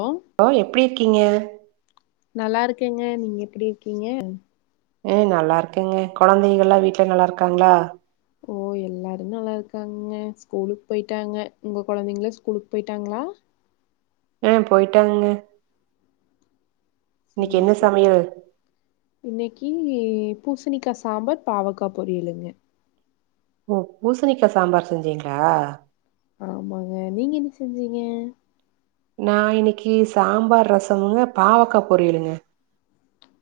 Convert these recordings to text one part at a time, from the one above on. ஒ ஒ எப்டி இர்க்கீங்க நல்லாருக்கேங்க நீங்க எப்புடி இருக்கீங்க எ நல்லார்க்கங்க கொழந்தைகள்ல்லா வீட்ல நல்லார்க்காங்ளா ஓ எல்லாரு நல்லாருக்காங்க ஸ்கூலுக் போயிட்டாங்க உங்க கொழந்தைங்கள ஸ்கூலுக் போயிட்டாங்ளா அ போயிட்டாங்கங்க சேர் என்ன சே சமையல் இன்னக்கி பூசணிக்கா சாம்பார் பாவக்கா பொரியளுங்க ஒ பூசணிக்கா சாம்பார் செஞ்சீங்ளா ஆமாங்க நீங்க என்ன செஞ்சீங்க நா இன்னிக்கி சாம்பார் ரசமுங்க பாவக்கா பொரியளுங்க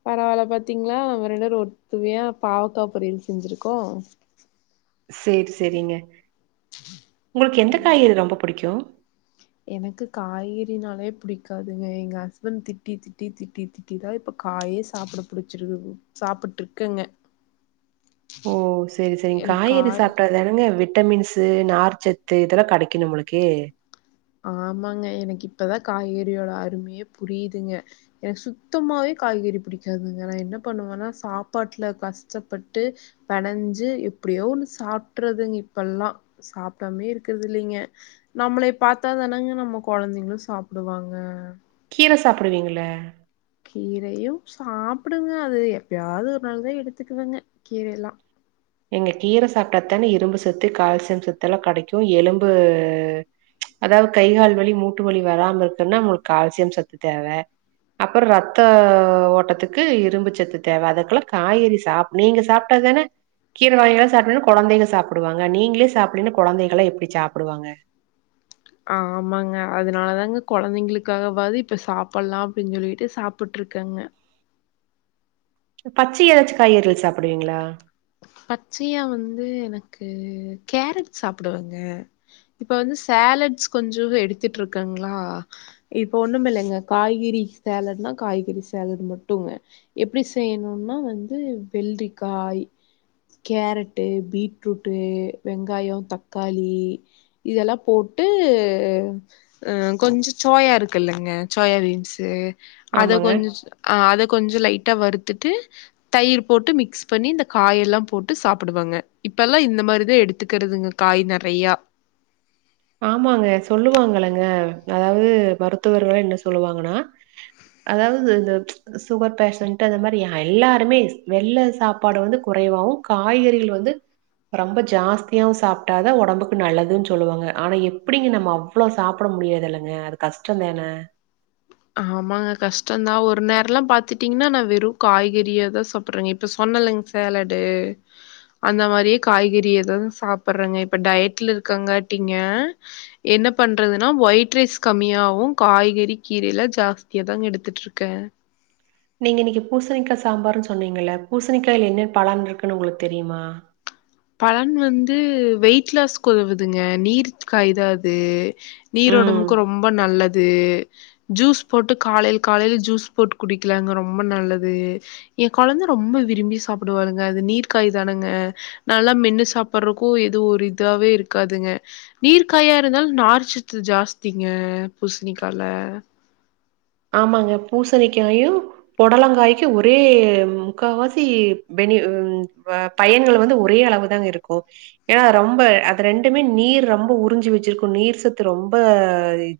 பரவால பாத்தீங்ளா நம்ப ரெண்டேரு ஒர்த்துவியா பாவக்கா பொரியல் செஞ்சிருக்கோ சேர் செரிங்க உங்ளுக்கு எந்த ம் காயி இது ரொம்ப புடிக்கு எனக்கு காய்கறினாலே புடிக்காதுங்க எங்க ஹஸ்பண்ட் திட்டி திட்டி திட்டி தி தி தா இப்ப காயே சாப்புட புடிச்சிருக்கு சாப்புட்ருக்கங்க ஓ செரி செரிங் காய்கறி சாப்ட்டாதானங்க விட்டமின்ஸ் தூ நார்ச்சத்து இதல்லா கடைக்கு நம்மளுக்கு ஆமாங்க எனக்கு இப்பதா காய்கறியோட அரும்யே புரிய்துங்க எனக்க சுத்தமாவே காய்கறி புடிக்காதுங்க நா என்ன பண்ணுவன்னா சாப்பாட்ல கஸ்ட்டப்பட்டு பெனஞ்சு எப்டியோ ஒன்னு சாப்ட்டறதுங் இப்பல்லா சாப்டாம்யே இருக்கற்து இல்லிங்க நம்மளே பாத்தாாதானாங்க நம்ம கொழந்தைங்ளு சாப்டுவாங்க கீர சாப்டுவீங்ள கீரையு சாப்டுங்க அது எப்பயாவது ஒரு நாள் தா எடுத்துக்குவேங்க கீரைய எல்லா எங்க கீர சாப்டா தான இரும்பு சத்து கால்சியம் சத்து எல்லா கெடைக்குஎலும்பு அதாவது கை கால் வலி மூட்டு வலி வராம இருக்குன்னா நம்ளுக்கு கால்சியம் சத்து தேவ அப்ரோ ரத்த ஓட்டத்துக்கு இரும்புச்சத்து தேவ அதுக்குள்ள காய்கறி சாப் நீங்க சாப்டா தான கீர வகைகள்ள சாப்டாதான கொழந்தய சாப்டுவாங்க நீங்களே சாப்பிடுன்னு கொழந்தைகள்ளா எப்டி சாப்டுவாங்க ஆமாங்க அதனால தாங்க கொழந்தைங்களுக்காகவது இப்ப சாப்லா அப்டின்னு சொல்லிட்டு சாப்டு இருக்கங்க பச்சயா ஏதாச்சும் காய்றிகள் சாப்டுவீங்ளா பச்சையா வந்து எனக்கு கேரட் சாப்டுவங்க இப்ப வந்து சேலட்ஸ் கொஞ்சோ எடுத்துட்டு இருக்காங்ளா இப்ப ஒன்னுமில்லங்க காய்கறி சேலடுனா காய்கறி சோலட் மட்டுங்க எப்டி செய்யணும்னா வந்து வெள்ளிக்காய் கேரட்டு பீட்ரூட்டு வெங்காயோ தக்காளி இதெல்லா போட்டு அ கொஞ்சோ சோயா இருக்குல்லங்க சோயா பீன்ஸு அத ஆமாங்க கொஞ்சுஸ் ஆ அத கொஞ்சோ லைட்டா வறுத்துட்டு தயிர் போட்டு மிக்ஸ் பண்ணி இந்த காயெல்லா போட்டு சாப்டுவாங்க இப்பெல்லா இந்த மாதிரிதா எடுத்துக்கறதுங்க காய் நறையா ஆமாங்க சொல்லுவாங்கலங்க அதாவது மருத்துவர்கள என்ன சொல்லுவாங்கனா அதாவது இந்த சுகர் பேஷன்ட் அந்த மாதிரி யா எல்லாருமே வெள்ள சாப் பாடு வந்து குறைவாவு காய்கறிகள் வந்து ரொம்ப ஜாஸ்தியாவு சாப்டாதா ஒடம்புக்கு நல்லதுன்னு சொல்லுவாங்க ஆனா எப்புடிங்க நம்ம அவ்ளோ சாப்ட முடியாதுல்லங்க அது கஷ்டோதான ஆமாங்க கஷ்டம்தா ஒரு நேரல்லா பாத்திட்டீங்னா நா வெறு காய்கறியதா சாப் புறங்க இப்ப சொன்னலங்க சேலடு அந்த மாதிரியே காய்கறைதா சாப்டுறங்க இப்ப டயட்ல இருக்காங்காட்டீங்க என்ன பண்றதுனா ஒயிட் ரைஸ் கம்மியாவு காய்கறி கீரை எல்லா ஜாஸ்தியா தாங்க எடுத்துட்டு இருக்கே நீங்க இன்னைக்கு பூசணிக்கா சாம்பார்ன்னு சொன்னீங்க பூசணிக்காய்ல என்ன பலன் இருக்குன்னு உங்களுக்கு தெரியுமா பலன் வந்து வெயிட் லாஸ் குதவுதுங்க நீர் காய்தா அது ம். நீரோடம்புக்கு ரொம்ப நல்லது ஜூஸ் போட்டு காலேல் காலேல் ஜூஸ் போட்டு குடிக்கலாங்க ரொம்ப நல்லது ஏ கொழந்த ரொம்ப விரும்பி சாப்டுவானுங்க அது நீர் காய்தானுங்க நல்லா மென்னு சாப்றக்கு எதுவு ஒரு இதாகவே இருக்காதுங்க நீர் காயா இருந்தாலு நாரிச்சத்து ஜாஸ்திங்க பூசணிக்கால ஆமாங்க பூசணிக்காயு புடலங்காய்க்கு ஒரே முக்காவாசி பெனிவுன் வப் பையன்கள் வந்து ஒரே அளவு தா இருக்கு ஏனா ரொம்ப அது ரெண்டுமே நீர் ரொம்ப உறிஞ்சி வச்சிருக்கு நீர் சத்து ரொம்பஸ அ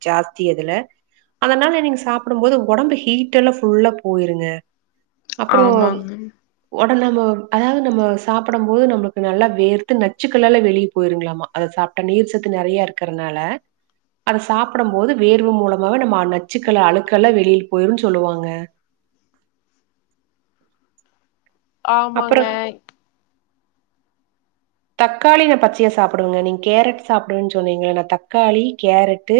ஜாஸ்தி அதுல அதனால நீங்க சாப் புடுபோது உடம்பு ஹீட்டெல்லா ஃபுல்லா போயிருங்க அப்றோன் ஆமாங்க. உட நம்மோ அதாவது நம்ம சாப்படோபோது நம்மளுக்கு நல்லா வேர்த்து நச்சுக்களால வெளியே போயிருங்களாமா அத சாப்டா நீர்ச்சத்து நெறைய இருக்கறனால அத சாப்டம்போது வேர்வ மூலமாக நம்ம நச்சுக்கள அழுக்கெல்ல வெளில போயிருன்னு சொல்லுவாங்க அப்புறம் ஆமாங்க தக்காளி நா பச்சையா சாப்டுவங்க நீங்க கேரட் சாப்டுவேன்னு சொன்னீங்களா நா தக்காளி கேரட்டு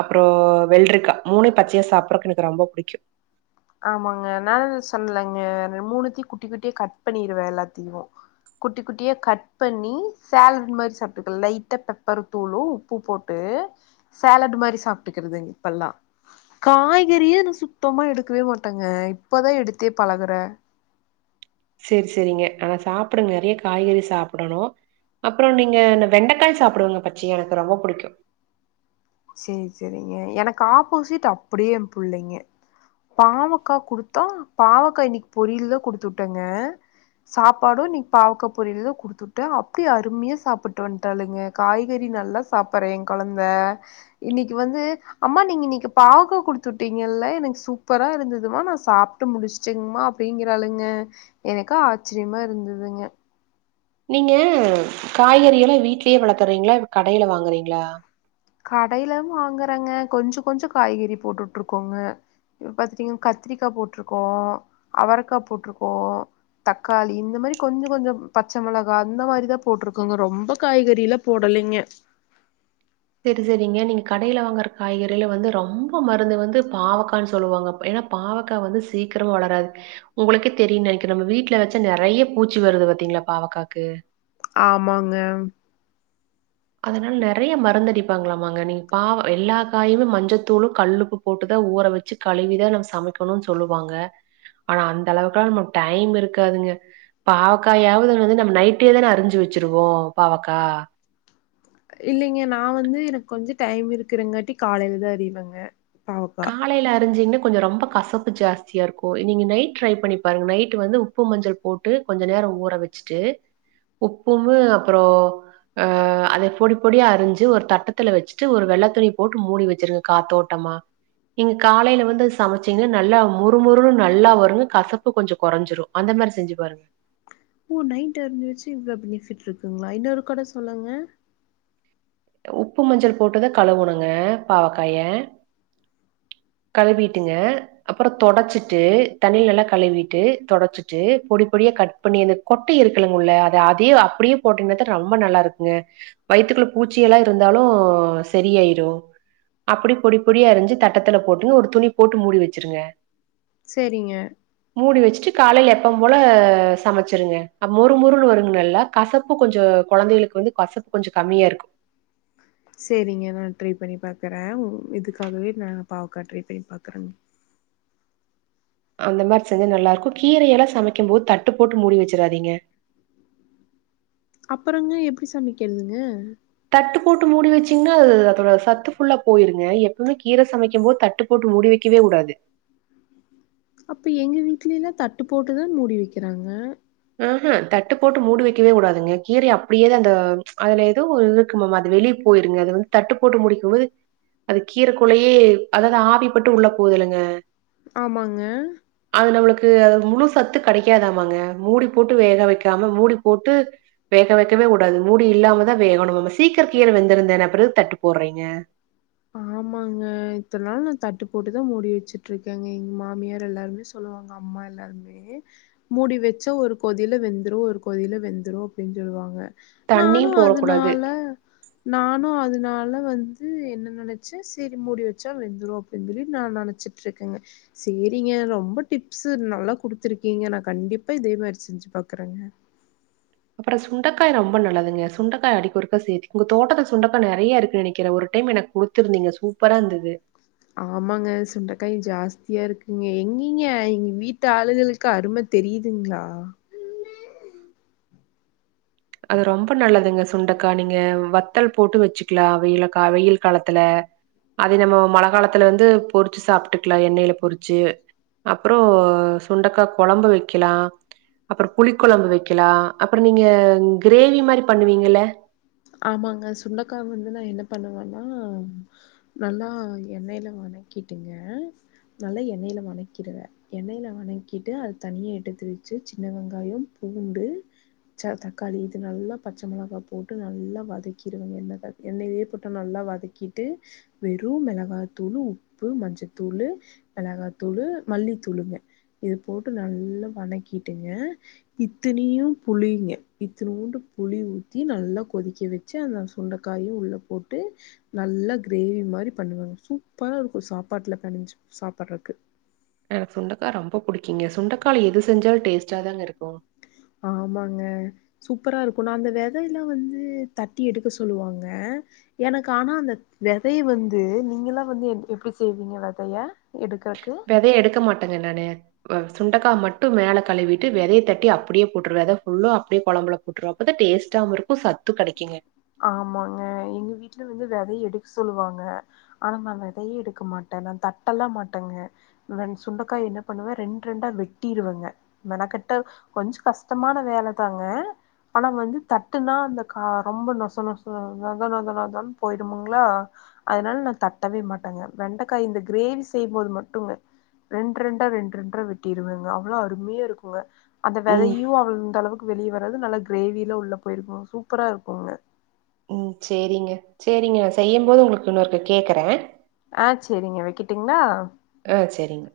அப்ரோ வெள்ரிக்கா மூணு பச்சையா சாப்டுறதுக்கு எனக்கு ரொம்ப புடிக்கு ஆமாங்க மேல சொல்லலங்க மூணுத்தையு குட்டி குட்டி கட் பண்ணிருவே எல்லாத்தையு குட்டி குட்டியா கட் பண்ணி சேலட் மாரி சாப்பிட்டுக்கலா லைட்டா பெப்பர் தூளும் உப்பு போட்டு போட்டு சேலட் மாரி சாப்ட்டுகிறது இப்பல்லா காய்கறியே சுத்தமா எடு இருக்கவே மாட்டங்க இப்பதா எடுத்தே பழகுற செரி செரிங்க ஆனா சாப்டுங்க ஆனா நெறைய காய்கறி சாப்டணு அப்பறோ நீங்க இந்த வெண்டைக்காய் சாப்டுவாங்க பச்சயா எனக்கு ரொம்ப புடிக்கு செரி செரிங்க எனக்கு ஆப்போசிட் அப்டியே எ புள்ளைங்க பாவக்கா குடுத்தா பாவக்கா இன்னைக்கு பொரியல்தா குடுத்து விட்டேங்க சாப்பாடு இன்னைக்கு பாவக்க பொரியில தான் குடுத்து விட்டே அப்டி அருமையா சாப்ட்டு வந்துட்டாளுங்க காய்கறி நல்லா சாப்டுறே எ கொழந்த இன்னைக்கு வந்து அம்மா நீங்க இன்னைக்குபாவக்கா குடுத்து விட்டீங்கல்ல எனக்கு சூப்பரா இருந்ததுமா நான் சாப் விட்டு முடிச்சுட்டுங்கமா அப்டிங்கிறாளுங்க எனக்கு ஆச்சரியமா இருந்ததுங்க நீங்க காய்கறி எல்லா வீட்லயே வளக்குறீங்களா கடையில வாங்குறீங்களா கடையில வாங்குறாங்க கொஞ்சொ கொஞ்சொ காய்கறி போட்டுட்டு இருக்கோங்க இப்ப பாத்தீங்க கத்திரிக்கா போட்ருக்கோ அவரக்கா போட்ருக்கோ தக்காளி இந்த மாரி கொஞ்சொ கொஞ்சொ பச்சை மிளகா அந்த மாரி தான் போட்ருக்கோங்க ரொம்ப காய்கறில போடலைங்க செரி செரிங்க நீங்க கடையில வாங்குற காய்கறில வந்து ரொம்ப மருந்து வந்து பாவக்கான்னு சொல்லுவாங்க ஏன்னா பாவக்கா வந்து சீக்கிர வளராது உங்களுக்கே தெரியும்னு நெனைக்குறே நம்ம வீட்டுல வச்ச நெறைய பூச்சி வருது பாத்தீங்களா பாவக்காக்கு ஆமாங்க அதனால நெறைய மருந்து அடிப்பாங்களாமாங்க நீங்க பாவ எல்லா காயுமே மஞ்சத்தூளு கல்லுப்பு போட்டுதான் ஊற வச்சு கழுவிதா நம் சமைக்கணுனு சொல்லுவாங்க ஆனா அந்த அளவுக்குலா நமக்கு டைம் இருக்காதுங்க பாவக்காயாவதுன்னு வந்து நம்ம நைட்டே தான் அறிஞ்சு வச்சிருவோ பாவக்கா இல்லிங்க நா வந்து எனக்கு கொஞ்சொ டைம் இருக்குறங்காட்டி காலையிலதா அறிவேங்க பாவக்கா காலையில அரிஞ்சிங்கனா கொஞ்சோ ரொம்ப கசப்பு ஜாஸ்தியா இருக்கு நீங்கள் நைட் ட்ரை பண்ணி பாருங்க நைட்டு் வந்து உப் உப்பு மஞ்சள் போட்டு கொஞ்ச நேரம் ஊற வச்சுட்டு உப்பு வு அப்றோ அ அத பொடி பொடியா அரிஞ்சு ஒரு தட்டத்துல வச்சுட்டு ஒரு வெள்ள துணி போட்டு மூடி வச்சிரு காத்தோட்டமா நீங்க காலையில வந்து சமைச்சீங்க நல்லா மொறுமொறு நல்லா வருங்க கசப்பு கொஞ்ச கொறஞ்சிரு அந்த மாரி செஞ்சு பாருங்க ஒ நைட் அரிஞ்சி வச்சு இவ்ளோ பெனிஃபிட் இருக்குங்களா இன்னொரு கூட சொல்லுங்க உப்பு மஞ்சள் போட்டுதா கழுவுணுங்க பாவக்காய கழுவிட்டுங்க அப்றோ தொடச்சிட்டு தண்ணில நல்லா கழுவிட்டு தொடச்சிட்டு பொடி பொடியா கட் இப்ப நீ அந்த கொட்டை இருக்குலங்க உள்ள அத அதே அப்டியே போட்டீங்னாதா ரொம்ப நல்லா இருக்குங்க வயித்துக்குள்ள பூச்சி எல்லா இருந்தாலு செரியாயிரும் அப்டி பொடி பொடியா அரிஞ்சு தட்டத் [unintelligible] போட்டு ஒரு துணி போட்டு மூடி வச்சிருங்க சேரிங்க மூடி வச்சுட்டு காலையில எப்பவு போல சமச்சிருங்க அ மொறு மொறுன்னு வருங்க நல்லா கசப்பு கொஞ்ச கொழந்தைகளுக்கு வந்து கசப்பு கொஞ்ச கம்மியா இருக்கு செரிங்க நா ட்ரை பண்ணி பாக்கறே உ இதுக்காகவே நா பாவக்கா ட்ரை பண்ணி பாக்குறே அந்த மாரி செஞ்சா நல்லா இருக்க கீரையெல்லா சமைக்கும் போது தட்டு போட்டு மூடி வச்சிறாதீங்க அப்றங்க எப்டி சமைக்றது தட்டு போட்டு மூடி வச்சிங்கன்னா அது அதோட சத்து ஃபுல்லா போயிருங்க எப்பவுமே கீர சமைக்கும் போது தட்டுப் போட்டு முடிவைக்கவே உடாது அப்ப எங்க வீட்லேயும் தட்டு போட்டுதான் மூடி வைக்கிறாங்க ஆ தட்டு போட்டு மூடி வைக்கவே உடாதுங்க கீரய அப்டியே தான் அந்த அதுல ஏதோ இது இருக்குமாமா அது வெளி போயிருங்க அத வந்து தட்டு போட்டு மூடி வைக்கும்போது அது கீரக்குலையே அதாவது ஆவி பட்டு உள்ள போது இல்லங்க ஆமாங்க அது நம்மளுக்கு அது முழு சத்து கடைக்காதாமங்க மூடி போட்டு வேக வைக்காம மூடி போட்டு வேக வைக்கவே உடாது மூடி இல்லாமதான் வேகணுமாம சீக்கிரோ கீர வெந்துருந்தான அப்ற எதுக்கு தட்டு போடுறீங்க ஆமாங்க இத்தன நாள் நான் தட்டு போட்டுதான் மூடி வச்சுட்டுருக்கேங்க எங்க மாமியார் எல்லாருமே சொல்லுவாங்க அம்மா எல்லாருமே மூடி வச்சா ஒரு கொதியில வெந்துரும் ஒரு கொதில வெந்துரும் அப்டின்னு சொல்வாங்க தண்ணியும் நானும் போடக்கூடாது. அதுனால நானும் அதுனால வந்து என்ன நெனைச்சே சேரி மூடி வச்சா வெந்துரும் அப்டின்னு சொல்லி நான் நெனச்சிட்ருக்கேங்க சேரிங்க ரொம்ப டிப்ஸ் நல்லா குடுத்ருக்கீங்க நான் கண்டிப்பா இதே மாரி செஞ்சு பாக்குறேங்க அப்பறோ சுண்டகா ரொம்ப நல்லதுங்க சுண்டக்கா அடிக்கொருக்க சேர்த் உங்க தோட்டத்துல சுண்டக்கா நெறைய இருக்குன் நெனைக்கிற ஒரு டைம் எனக் குடுத் த்துருந்தீங்க சூப்பரா இருந்தது ஆமாங்க சுண்டகாய் ஜாஸ்தியா இருக்குங்க எங்கீங்க எங்க வீட்டு ஆளுகளுக் கு அரும தெரியுதுங்ளா அது ரொம்ப நல்லதுங்க சுண்டக் க்கா நீங்க வத்தல் போட்டு வச்சுக்கலாம வெயில் கா வெயில் காலத்துல அது நம்ம மழ காலத்துல வந்து பொறிச்சு சாப்புட்டுக்கலா எண்ணெயில பொறிச்சு அப்பறோ சுண்டக்கா கொழம்பு வைக்கலா அப்பறோ புளி கொழம்பு வைக்கலா அப்பறம் நீங்க கிரேவி மாரி பண்ணுவீங்கல ஆமாங்க சுண்டக்கா வந்து நா என்ன பண்ணுவன்னா நல்லா எண்ணெயில வனக்கிட்டுங்க நல்லா எண்ணெயில வனக்கிருவ எண்ணெயில வனக்கிட்டு அது தனியே எடுத்து வச்சு சின்ன வெங்காயம் பூண்டு பச்ச தக்காளி இது நல்லா பச்ச மிளகா போட்டு நல்லா வதக்கிடுவங்க எண்ணையிலே போட்டு நல்லா வதக்கிட்டு வெறும் மிளகாத்தூள் உப்பு மஞ்சத்தூளு மிளகாத்தூளு மல்லித்தூளுங்க இது போட்டு நல்லா வணக்கிடுங்க இத்தனயும் புளிங்க இத்துணுண்டு புளி ஊத்தி நல்லா கொதிக்க வச்சு அந்த சுண்டக்காயும் உள்ள போட்டு நல்லா கிரேவி மாரி பண்ணுவங்க சூப்பரா இருக்கும் சாப்பாட்ல பெணஞ்சு சாப்றதுக்கு எனக்கு சுண்டக்காய் ரொம்ப புடிக்குங்க சுண்டக்கால எது செஞ்சாலும் டேஸ்ட்டா தாங்க இருக்கும் ஆமாங்க சூப்பரா இருக்கும் ந அந்த வெதயெலாம் வந்து தட்டி எடுக்க சொல்லுவாங்க எனக்கு ஆனா அந்த வெதை வந்து நீங்க எலாம் வந்து எப்டி செய்வீங்க வெதய எடுகாக்கு இப்பவே எடுக்க மாட்டேங்க நானு ஆ சுண்டக்காய் மட்டும் மேல கழுவிட்டு வெதைய தட்டி அப்டியே போட்டுருத ஃபுல்லா அப்டியே குழம்புல உட்று அப்பதா டேஸ்ட்டாவும் இருக்கும் சத்து கெடைக்குங்க ஆமாங்க எங்க வீட்ல வந்து வெதைய எடுக்க சொல்லுவாங்க ஆனா நா விதையே எடுக்க மாட்டேன் நா தட்டல்ல மாட்டேங்க வ சுண்டக்காய் என்ன பண்ணுவேன் ரெண்டு ரெண்டா வெட்டிருவங்க மெனக்கிட்ட கொஞ்ச கஷ்டமான வேலதாங்க ஆனா வந்து தட்டுனா அந்த கா ரொம்ப நொ ச நொச நொத நொத நொதனு போயிருமுங்ளா அதனால நா தட்டவே மாட்டேங்க வெண்டக்காய் இந்த கிரேவி செய்யும் போது மட்டுங்க ரெண் ரெண்டா ரெண் ரெண்டா வெட்டிருவங்க அவ்ளோ அருமையா இருக்குங்க அந்த ம், வெதையு அவள்ந்த அளவுக்கு வெளியே வறாது நல்லா கிரேவில உள்ள போயிருக்கு சூப்பரா இருக்குங்க ம் சேரிங்க சேரிங்க நா செய்யு போது உங்களுக்கு இன்னொருக்க கேட்குறே ஆ சேரிங்க வக்கிட்டுங்களா ஆ செரிங்க